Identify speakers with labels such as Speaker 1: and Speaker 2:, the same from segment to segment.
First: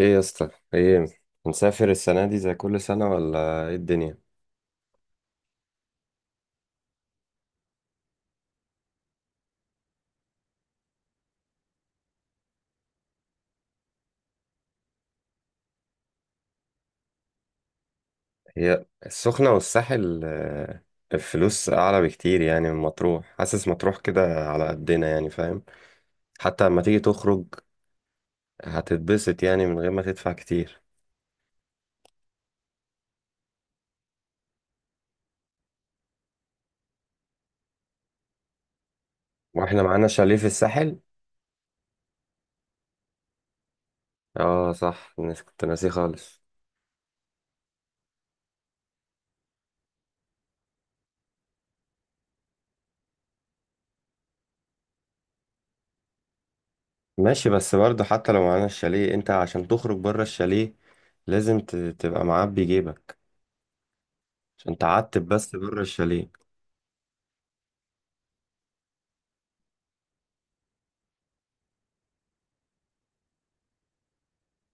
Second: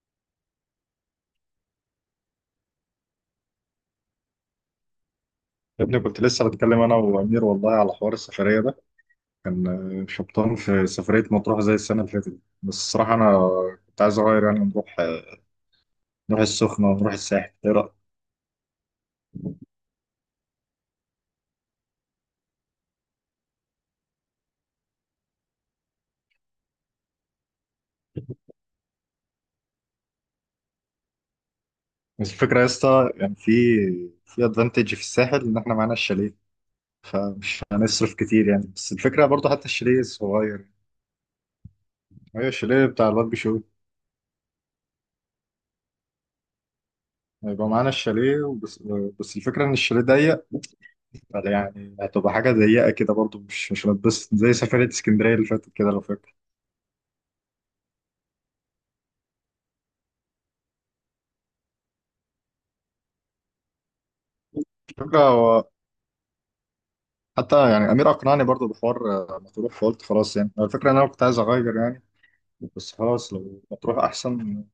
Speaker 1: ايه يا اسطى ايه؟ هنسافر السنة دي زي كل سنة، ولا ايه الدنيا؟
Speaker 2: يا ابني، كنت لسه بتكلم انا وامير والله على حوار السفريه ده. كان شبطان في سفريه مطروح زي السنه اللي فاتت دي. بس الصراحه انا كنت عايز اغير، يعني نروح السخنه ونروح الساحل. ايه رايك؟
Speaker 1: هي السخنة والساحل، الفلوس أعلى بكتير يعني من مطروح. حاسس مطروح كده على قدنا يعني، فاهم؟ حتى لما تيجي تخرج هتتبسط يعني من غير ما تدفع كتير.
Speaker 2: بس الفكره يا اسطى، يعني في ادفانتج في الساحل ان احنا معانا الشاليه، فمش هنصرف كتير يعني. بس الفكره برضو حتى
Speaker 1: واحنا
Speaker 2: الشاليه
Speaker 1: معانا شاليه في
Speaker 2: صغير.
Speaker 1: الساحل.
Speaker 2: هي الشاليه بتاع الواد بيشو.
Speaker 1: اه صح، كنت ناسيه خالص.
Speaker 2: هيبقى معانا الشاليه وبس. بس الفكره ان الشاليه ضيق، يعني هتبقى حاجه ضيقه كده برضو. مش هنتبسط زي سفريه اسكندريه اللي فاتت كده لو فاكر.
Speaker 1: ماشي بس برضه، حتى لو معانا الشاليه انت عشان تخرج بره الشاليه لازم تبقى معبي جيبك عشان
Speaker 2: الفكرة
Speaker 1: تعتب بس
Speaker 2: هو
Speaker 1: بره الشاليه.
Speaker 2: حتى يعني أمير أقنعني برضو بحوار مطروح. فقلت خلاص يعني هو الفكرة إن أنا كنت عايز أغير يعني. بس خلاص لو مطروح أحسن.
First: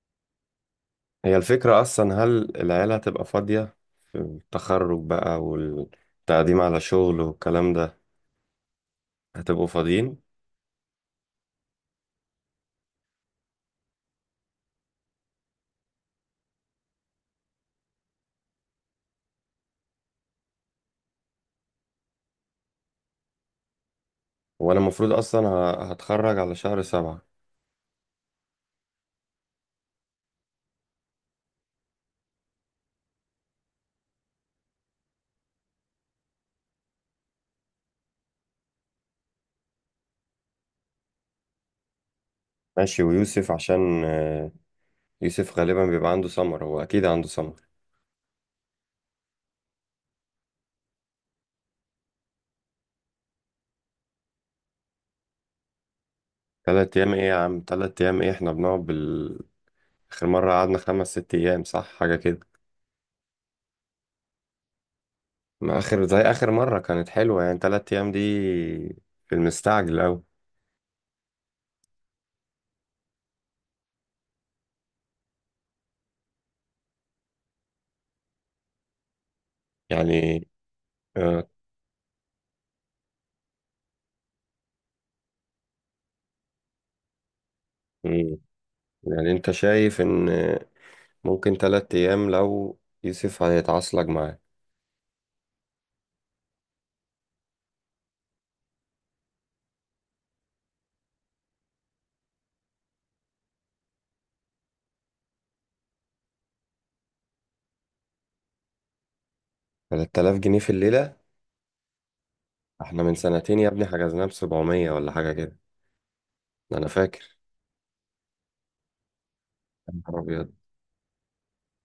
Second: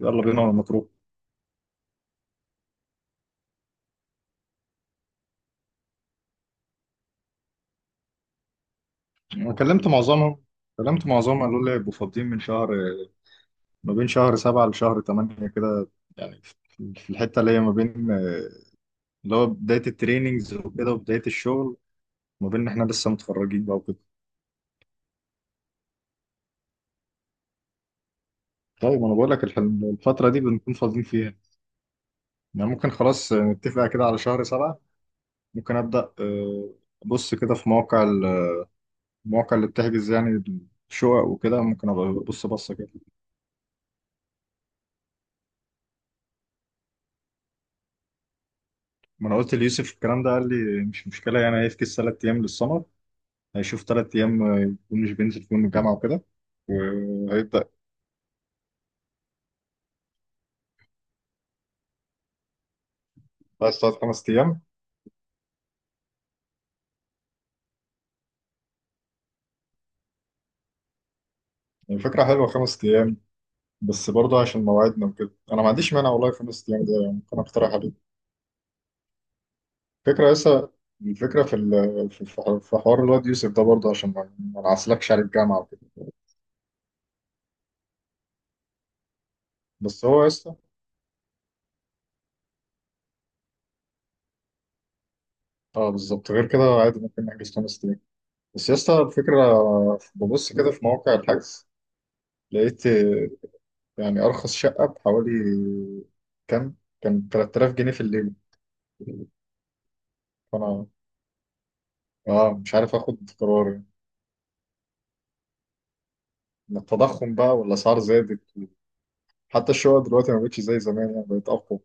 Speaker 2: يلا بينا على مطروح.
Speaker 1: هي الفكرة أصلا، هل العيلة هتبقى فاضية في التخرج بقى والتقديم على شغل والكلام ده؟
Speaker 2: أنا
Speaker 1: هتبقوا
Speaker 2: كلمت
Speaker 1: فاضيين؟
Speaker 2: معظمهم كلمت معظمهم، قالوا لي يبقوا فاضيين من شهر. ما بين شهر 7 لشهر تمانية كده. يعني في الحتة اللي هي ما بين اللي هو بداية التريننجز وكده وبداية الشغل. ما بين إن إحنا لسه متخرجين بقى وكده.
Speaker 1: وأنا المفروض أصلا هتخرج على شهر 7.
Speaker 2: طيب أنا بقول لك الفترة دي بنكون فاضيين فيها. يعني ممكن خلاص، نتفق كده على شهر 7. ممكن أبدأ أبص كده في مواقع المواقع اللي بتحجز يعني الشقق وكده. ممكن أبقى أبص بصة كده.
Speaker 1: ماشي، ويوسف عشان آه، يوسف غالبا بيبقى عنده سمر، هو أكيد عنده سمر.
Speaker 2: ما أنا قلت ليوسف الكلام ده، قال لي مش مشكلة. يعني هيفكس 3 أيام للسمر. هيشوف 3 أيام، يكون مش بينزل فيهم الجامعة وكده.
Speaker 1: تلات أيام إيه يا عم؟
Speaker 2: وهيبدأ.
Speaker 1: 3 أيام إيه؟ إحنا بنقعد بال... آخر مرة قعدنا 5 ست أيام، صح؟ حاجة كده.
Speaker 2: بس 3، 5 أيام.
Speaker 1: ما آخر، زي آخر مرة كانت حلوة، يعني 3 أيام دي في المستعجل أوي.
Speaker 2: يعني فكرة حلوة، 5 أيام. بس برضه عشان مواعيدنا وكده أنا ما عنديش مانع والله. 5 أيام ده يعني ممكن أقترح عليه. فكرة
Speaker 1: يعني
Speaker 2: لسه. الفكرة
Speaker 1: آه،
Speaker 2: في ال- في في- حوار في حوار الواد يوسف ده، برضه عشان ما نعسلكش على الجامعة وكده.
Speaker 1: مم. يعني انت شايف
Speaker 2: بس هو
Speaker 1: ان
Speaker 2: لسه.
Speaker 1: ممكن 3 أيام لو يوسف هيتعصلك معاه.
Speaker 2: اه بالظبط. غير كده عادي ممكن نحجز 5 ايام. بس يا اسطى الفكره، ببص كده في مواقع الحجز. لقيت يعني ارخص شقه بحوالي كام؟ كان 3000 جنيه في الليل.
Speaker 1: 3000 جنيه في
Speaker 2: فانا
Speaker 1: الليلة؟
Speaker 2: اه مش عارف
Speaker 1: احنا من
Speaker 2: اخد
Speaker 1: سنتين يا
Speaker 2: قرار يعني.
Speaker 1: ابني حجزناه ب700 ولا حاجة كده. ده
Speaker 2: من
Speaker 1: أنا
Speaker 2: التضخم
Speaker 1: فاكر.
Speaker 2: بقى والاسعار زادت. حتى
Speaker 1: يا
Speaker 2: الشقق
Speaker 1: نهار
Speaker 2: دلوقتي ما
Speaker 1: أبيض.
Speaker 2: بقتش زي زمان، يعني بقت اقوى.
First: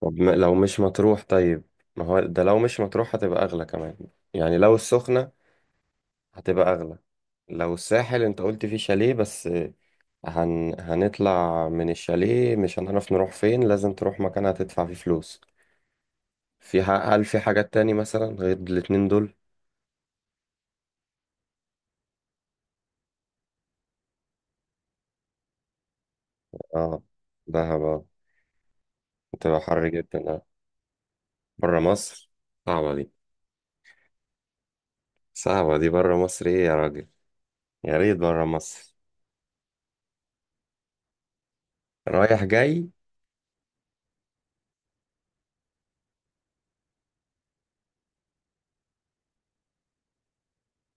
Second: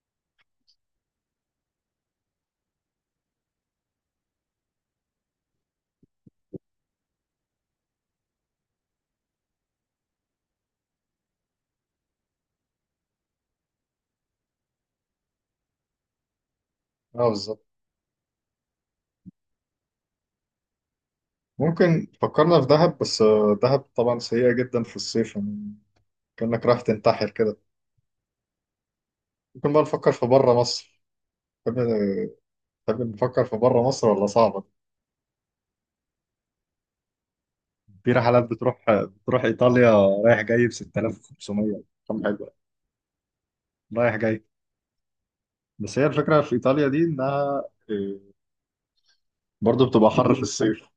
Speaker 1: طب لو مش مطروح طيب، ما هو ده لو مش مطروح هتبقى أغلى كمان. يعني لو السخنة هتبقى أغلى. لو الساحل أنت قلت فيه شاليه بس، هنطلع من الشاليه مش هنعرف نروح فين، لازم تروح مكان هتدفع فيه فلوس. في هل
Speaker 2: اه
Speaker 1: في
Speaker 2: بالظبط.
Speaker 1: حاجات تاني مثلا غير الاتنين دول؟
Speaker 2: ممكن فكرنا في دهب، بس دهب طبعا سيئه جدا في الصيف يعني. كانك رايح
Speaker 1: اه،
Speaker 2: تنتحر كده.
Speaker 1: دهب اه، بتبقى
Speaker 2: ممكن بقى
Speaker 1: حر
Speaker 2: نفكر
Speaker 1: جدا
Speaker 2: في
Speaker 1: آه.
Speaker 2: بره مصر. تحب
Speaker 1: بره مصر؟ صعبة
Speaker 2: تحب
Speaker 1: دي.
Speaker 2: نفكر في بره مصر ولا صعبه؟
Speaker 1: صعبة دي، بره مصر ايه يا راجل؟ يا
Speaker 2: في
Speaker 1: ريت
Speaker 2: رحلات
Speaker 1: بره
Speaker 2: بتروح
Speaker 1: مصر.
Speaker 2: بتروح ايطاليا، رايح جاي ب 6500. كم
Speaker 1: رايح
Speaker 2: حلوه.
Speaker 1: جاي.
Speaker 2: رايح جاي. بس هي الفكره في ايطاليا دي، انها إيه، برضو بتبقى حر في الصيف.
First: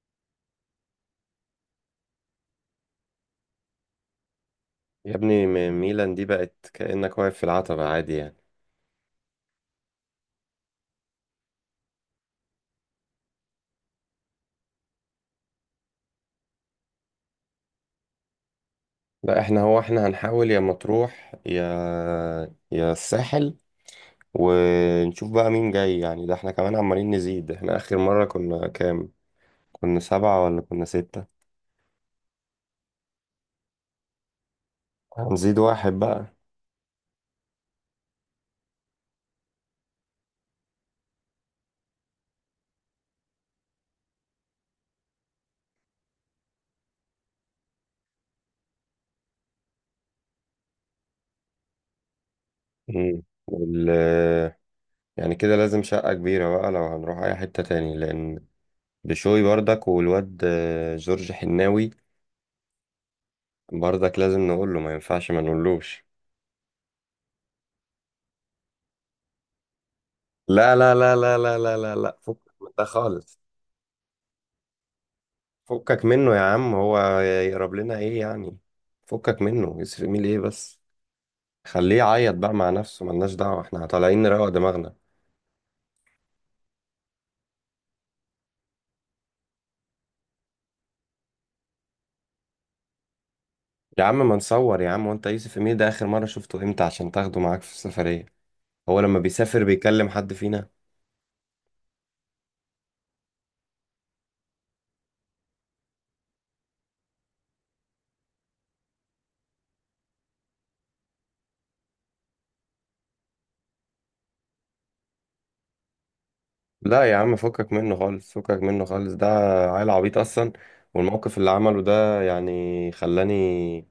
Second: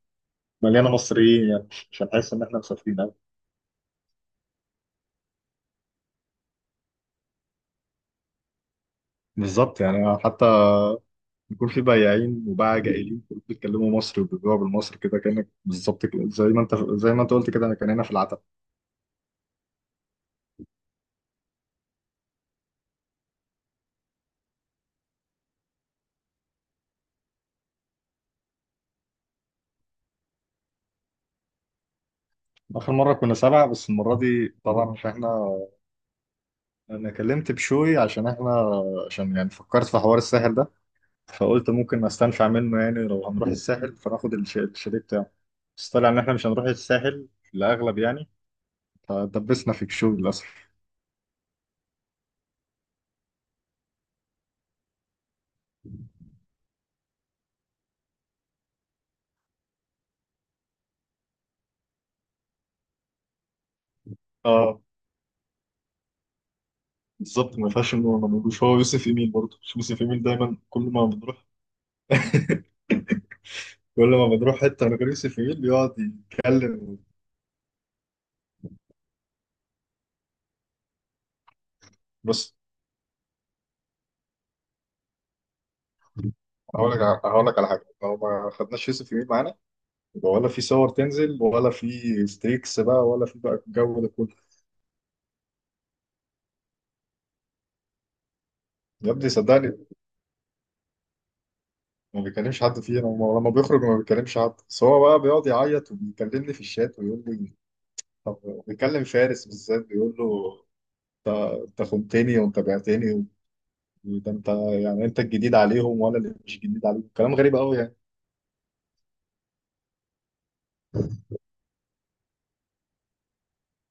Speaker 2: مليانه مصريين، يعني مش هنحس ان احنا مسافرين قوي.
Speaker 1: يا ابني ميلان دي بقت كأنك واقف في العتبة عادي يعني.
Speaker 2: بالظبط يعني، حتى بيكون في بياعين وباعة جائلين كلهم بيتكلموا مصري وبيبيعوا بالمصري كده، كانك بالظبط كده زي ما انت قلت كده. انا كان هنا في العتب.
Speaker 1: لا احنا، هو احنا هنحاول يا مطروح يا الساحل، ونشوف بقى مين جاي. يعني ده احنا كمان عمالين نزيد، احنا آخر مرة كنا كام؟ كنا سبعة ولا كنا ستة؟
Speaker 2: اخر مره كنا 7، بس المره دي طبعا مش احنا.
Speaker 1: هنزيد واحد بقى.
Speaker 2: انا كلمت بشوي عشان احنا، عشان يعني فكرت في حوار الساحل ده. فقلت ممكن استنفع منه، يعني لو هنروح الساحل فناخد الشاليه بتاعه. بس طلع ان احنا مش هنروح الساحل، الاغلب يعني. فدبسنا في الشغل للاسف.
Speaker 1: مم. وال... يعني كده لازم شقة كبيرة بقى لو هنروح أي حتة تاني، لأن بشوي بردك والواد جورج حناوي بردك لازم نقول له.
Speaker 2: اه
Speaker 1: ما ينفعش ما نقولوش؟
Speaker 2: بالظبط. ما ينفعش انه ما نقولوش. هو يوسف ايميل برضه، مش يوسف ايميل دايما
Speaker 1: لا
Speaker 2: كل
Speaker 1: لا
Speaker 2: ما
Speaker 1: لا لا
Speaker 2: بنروح
Speaker 1: لا لا لا لا، فكك من ده خالص.
Speaker 2: كل ما بنروح حته من غير يوسف ايميل يقعد
Speaker 1: فكك منه يا عم،
Speaker 2: يتكلم.
Speaker 1: هو يقرب لنا ايه يعني؟ فكك منه، يسرق ميل ايه بس؟ خليه يعيط
Speaker 2: بص،
Speaker 1: بقى مع نفسه، ملناش دعوة، احنا طالعين نروق دماغنا.
Speaker 2: هقول لك على حاجه. لو ما خدناش يوسف ايميل معانا، يبقى ولا في صور تنزل ولا في ستريكس بقى، ولا في بقى الجو
Speaker 1: يا
Speaker 2: ده
Speaker 1: عم ما
Speaker 2: كله.
Speaker 1: نصور يا عم، وانت يوسف امير ده اخر مرة شفته امتى عشان تاخده معاك في السفرية؟ هو
Speaker 2: يا
Speaker 1: لما
Speaker 2: ابني
Speaker 1: بيسافر
Speaker 2: صدقني،
Speaker 1: بيكلم حد فينا؟
Speaker 2: ما بيكلمش حد فينا ولما بيخرج ما بيكلمش حد. بس هو بقى بيقعد يعيط وبيكلمني في الشات ويقول لي. طب، بيكلم فارس بالذات، بيقول له: انت انت خنتني وانت بعتني. وده انت، يعني انت الجديد عليهم وانا اللي مش جديد
Speaker 1: لا
Speaker 2: عليهم.
Speaker 1: يا
Speaker 2: كلام
Speaker 1: عم،
Speaker 2: غريب
Speaker 1: فكك
Speaker 2: قوي يعني.
Speaker 1: منه خالص، فكك منه خالص، ده عيل عبيط اصلا. والموقف اللي عمله ده يعني خلاني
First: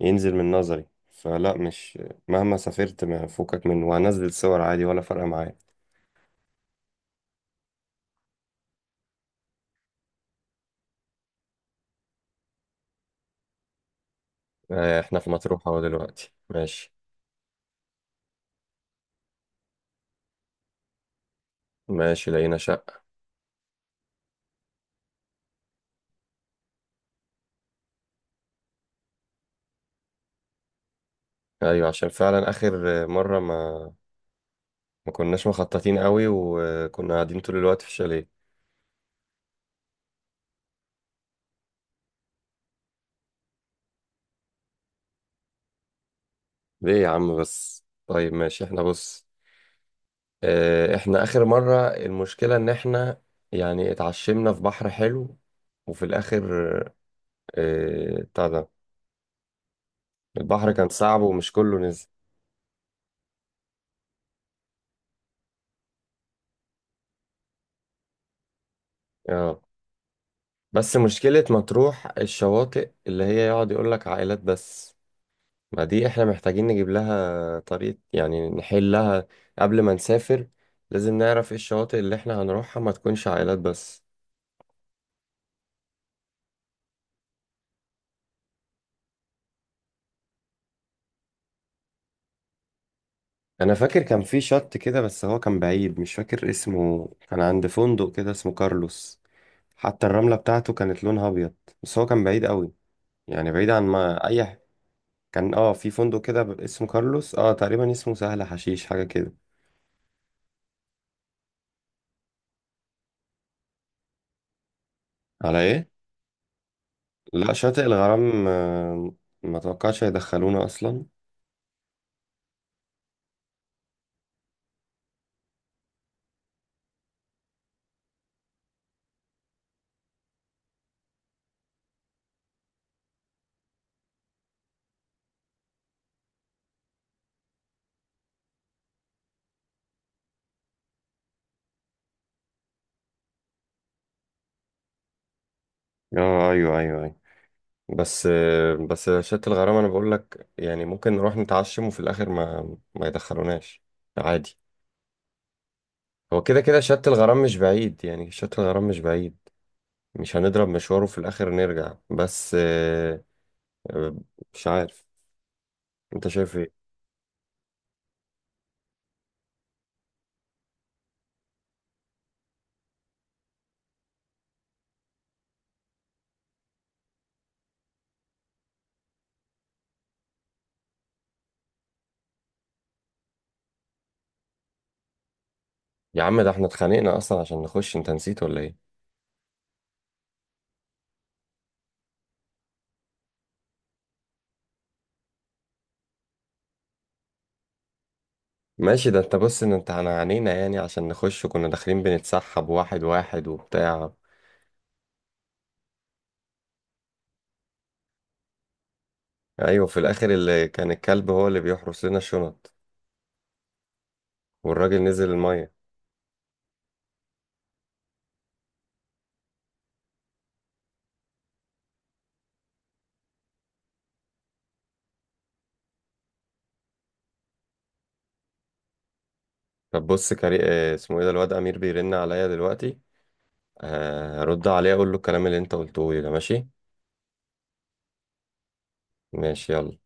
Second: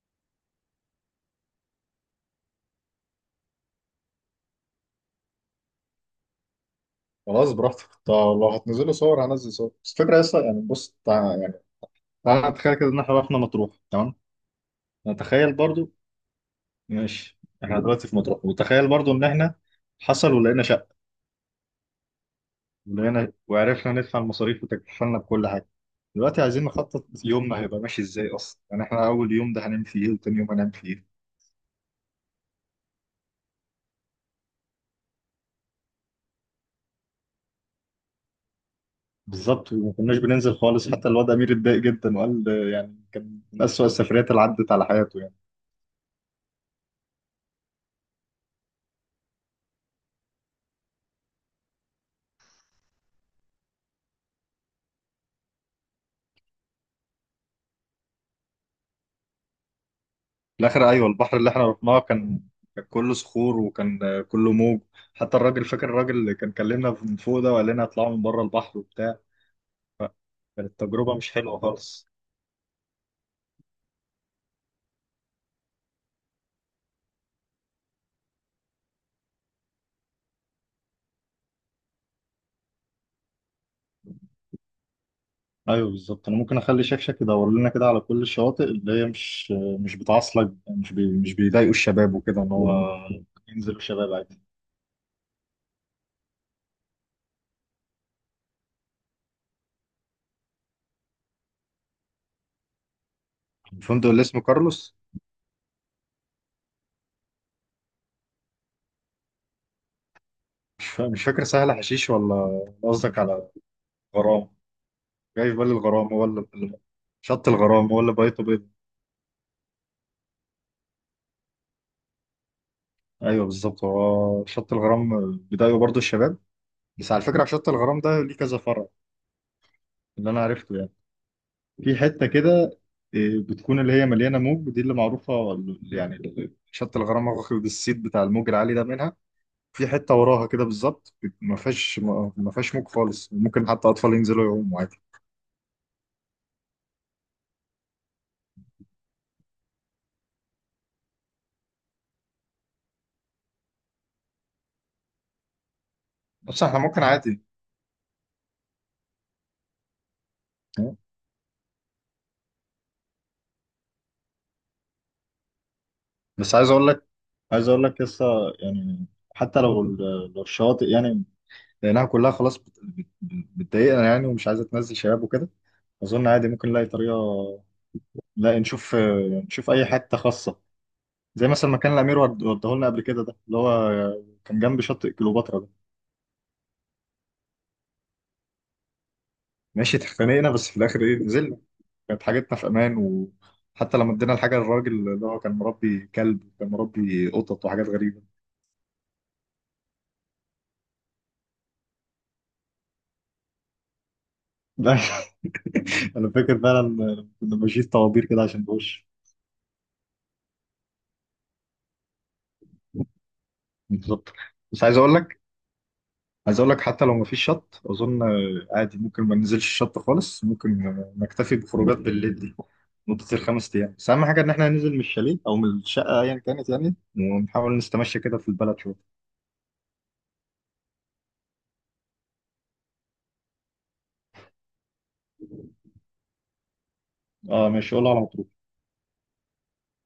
Speaker 1: ينزل من نظري، فلا مش مهما سافرت ما فكك منه، وهنزل صور عادي، ولا فارقه معايا.
Speaker 2: خلاص براحتك طب. لو هتنزلوا صور هنزل صور. بس الفكره اصلا، يعني بص يعني تعالى نتخيل كده ان احنا رحنا مطروح، تمام.
Speaker 1: احنا في
Speaker 2: نتخيل
Speaker 1: مطروح اهو
Speaker 2: برضو،
Speaker 1: دلوقتي، ماشي.
Speaker 2: ماشي. احنا دلوقتي في مطروح، وتخيل برضو ان احنا حصل ولقينا شقه،
Speaker 1: ماشي، لقينا شقه.
Speaker 2: ولقينا وعرفنا ندفع المصاريف وتكفلنا بكل حاجة. دلوقتي عايزين نخطط يومنا هيبقى ماشي ازاي اصلا. يعني احنا اول يوم ده هنعمل فيه ايه، وتاني يوم هنعمل فيه ايه؟
Speaker 1: ايوه، عشان فعلا اخر مره ما كناش مخططين قوي، وكنا قاعدين طول الوقت في الشاليه.
Speaker 2: بالظبط. وما كناش بننزل خالص، حتى الواد امير اتضايق جدا وقال يعني كان من اسوأ السفريات اللي عدت على حياته يعني.
Speaker 1: ليه يا عم؟ بس طيب ماشي احنا بص، احنا اخر مرة المشكلة ان احنا يعني اتعشمنا في بحر حلو، وفي الاخر بتاع ده
Speaker 2: في
Speaker 1: البحر كان
Speaker 2: الاخر، ايوه،
Speaker 1: صعب
Speaker 2: البحر اللي
Speaker 1: ومش
Speaker 2: احنا
Speaker 1: كله
Speaker 2: رحناه
Speaker 1: نزل.
Speaker 2: كان كله صخور، وكان كله موج. حتى الراجل، فاكر الراجل اللي كان كلمنا من فوق ده وقال لنا اطلعوا من بره البحر وبتاع.
Speaker 1: اه
Speaker 2: كانت
Speaker 1: بس
Speaker 2: تجربة مش
Speaker 1: مشكلة
Speaker 2: حلوة
Speaker 1: مطروح
Speaker 2: خالص.
Speaker 1: الشواطئ اللي هي يقعد يقول لك عائلات بس، ما دي احنا محتاجين نجيب لها طريقة يعني نحلها قبل ما نسافر. لازم نعرف ايه الشواطئ اللي احنا هنروحها ما تكونش عائلات بس.
Speaker 2: ايوه بالظبط. انا ممكن اخلي شكشك يدور لنا كده على كل الشواطئ اللي هي مش بتعصلك، مش بيضايقوا الشباب وكده، ان هو
Speaker 1: انا
Speaker 2: ينزلوا
Speaker 1: فاكر
Speaker 2: شباب
Speaker 1: كان في
Speaker 2: عادي.
Speaker 1: شط كده بس هو كان بعيد، مش فاكر اسمه، كان عند فندق كده اسمه كارلوس. حتى الرملة بتاعته كانت لونها أبيض، بس هو كان بعيد قوي يعني، بعيد عن
Speaker 2: الفندق اللي
Speaker 1: ما
Speaker 2: اسمه
Speaker 1: أي
Speaker 2: كارلوس؟
Speaker 1: كان اه في فندق كده اسمه كارلوس، اه تقريبا اسمه سهل حشيش حاجة كده.
Speaker 2: مش فاكر. سهل حشيش ولا قصدك على غرام؟ جاي في
Speaker 1: على
Speaker 2: بالي
Speaker 1: ايه؟
Speaker 2: الغرام، هو شط
Speaker 1: لا شاطئ
Speaker 2: الغرام هو اللي بيته
Speaker 1: الغرام،
Speaker 2: بيض.
Speaker 1: ما توقعش هيدخلونا أصلا.
Speaker 2: ايوه بالظبط، هو شط الغرام بيضايقوا برضو الشباب. بس على فكره شط الغرام ده ليه كذا فرع، اللي انا عرفته يعني. في حتة كده، بتكون اللي هي مليانة موج. دي اللي معروفة، شط الغرام واخد الصيت بتاع الموج العالي ده منها. في حتة وراها كده بالظبط ما فيهاش موج خالص. ممكن حتى أطفال ينزلوا يعوموا عادي.
Speaker 1: اه أيوه أيوه أيوه. بس شاطئ الغرام أنا بقول لك، يعني ممكن نروح نتعشم وفي الآخر ما يدخلوناش، عادي. هو كده
Speaker 2: بس احنا
Speaker 1: كده
Speaker 2: ممكن
Speaker 1: شاطئ الغرام
Speaker 2: عادي.
Speaker 1: مش بعيد، يعني شاطئ الغرام مش بعيد. مش هنضرب مشواره في الآخر نرجع، بس آه، مش عارف انت
Speaker 2: بس
Speaker 1: شايف
Speaker 2: عايز
Speaker 1: ايه.
Speaker 2: أقول لك عايز أقول لك لسه، يعني حتى لو لو الشواطئ، يعني لأنها كلها خلاص بتضايقنا يعني، ومش عايزة تنزل شباب وكده. أظن عادي ممكن نلاقي طريقة. لا، نشوف أي حتة خاصة، زي مثلا ما كان الامير وداه لنا قبل كده، ده اللي هو كان جنب شاطئ كليوباترا ده.
Speaker 1: يا عم ده احنا اتخانقنا اصلا عشان نخش، انت نسيت ولا ايه؟
Speaker 2: ماشي اتخانقنا، بس في الاخر ايه، نزلنا. كانت حاجتنا في امان. وحتى لما ادينا الحاجه للراجل اللي هو كان مربي كلب وكان مربي قطط وحاجات غريبه.
Speaker 1: ماشي، ده انت بص ان انت انا عانينا يعني عشان نخش، وكنا داخلين بنتسحب واحد واحد وبتاع.
Speaker 2: لا، انا فاكر فعلا، كنا ماشيين طوابير كده عشان نخش.
Speaker 1: ايوه، في الاخر اللي كان الكلب هو اللي بيحرس لنا الشنط،
Speaker 2: بالظبط. بس عايز
Speaker 1: والراجل
Speaker 2: اقول
Speaker 1: نزل
Speaker 2: لك
Speaker 1: الميه.
Speaker 2: عايز اقول لك حتى لو مفيش شط، اظن عادي ممكن ما ننزلش الشط خالص. ممكن نكتفي بخروجات بالليل دي، مدة الخمس ايام. بس اهم حاجة ان احنا ننزل من الشاليه او من الشقة ايا كانت، يعني ونحاول نستمشى كده في البلد شوية.
Speaker 1: طب بص كري اسمه ايه ده؟ الواد امير بيرن عليا دلوقتي، اه، هرد عليه اقول له الكلام اللي انت قلته لي ده، ماشي؟
Speaker 2: اه ماشي، قول على مطروح.
Speaker 1: ماشي يلا.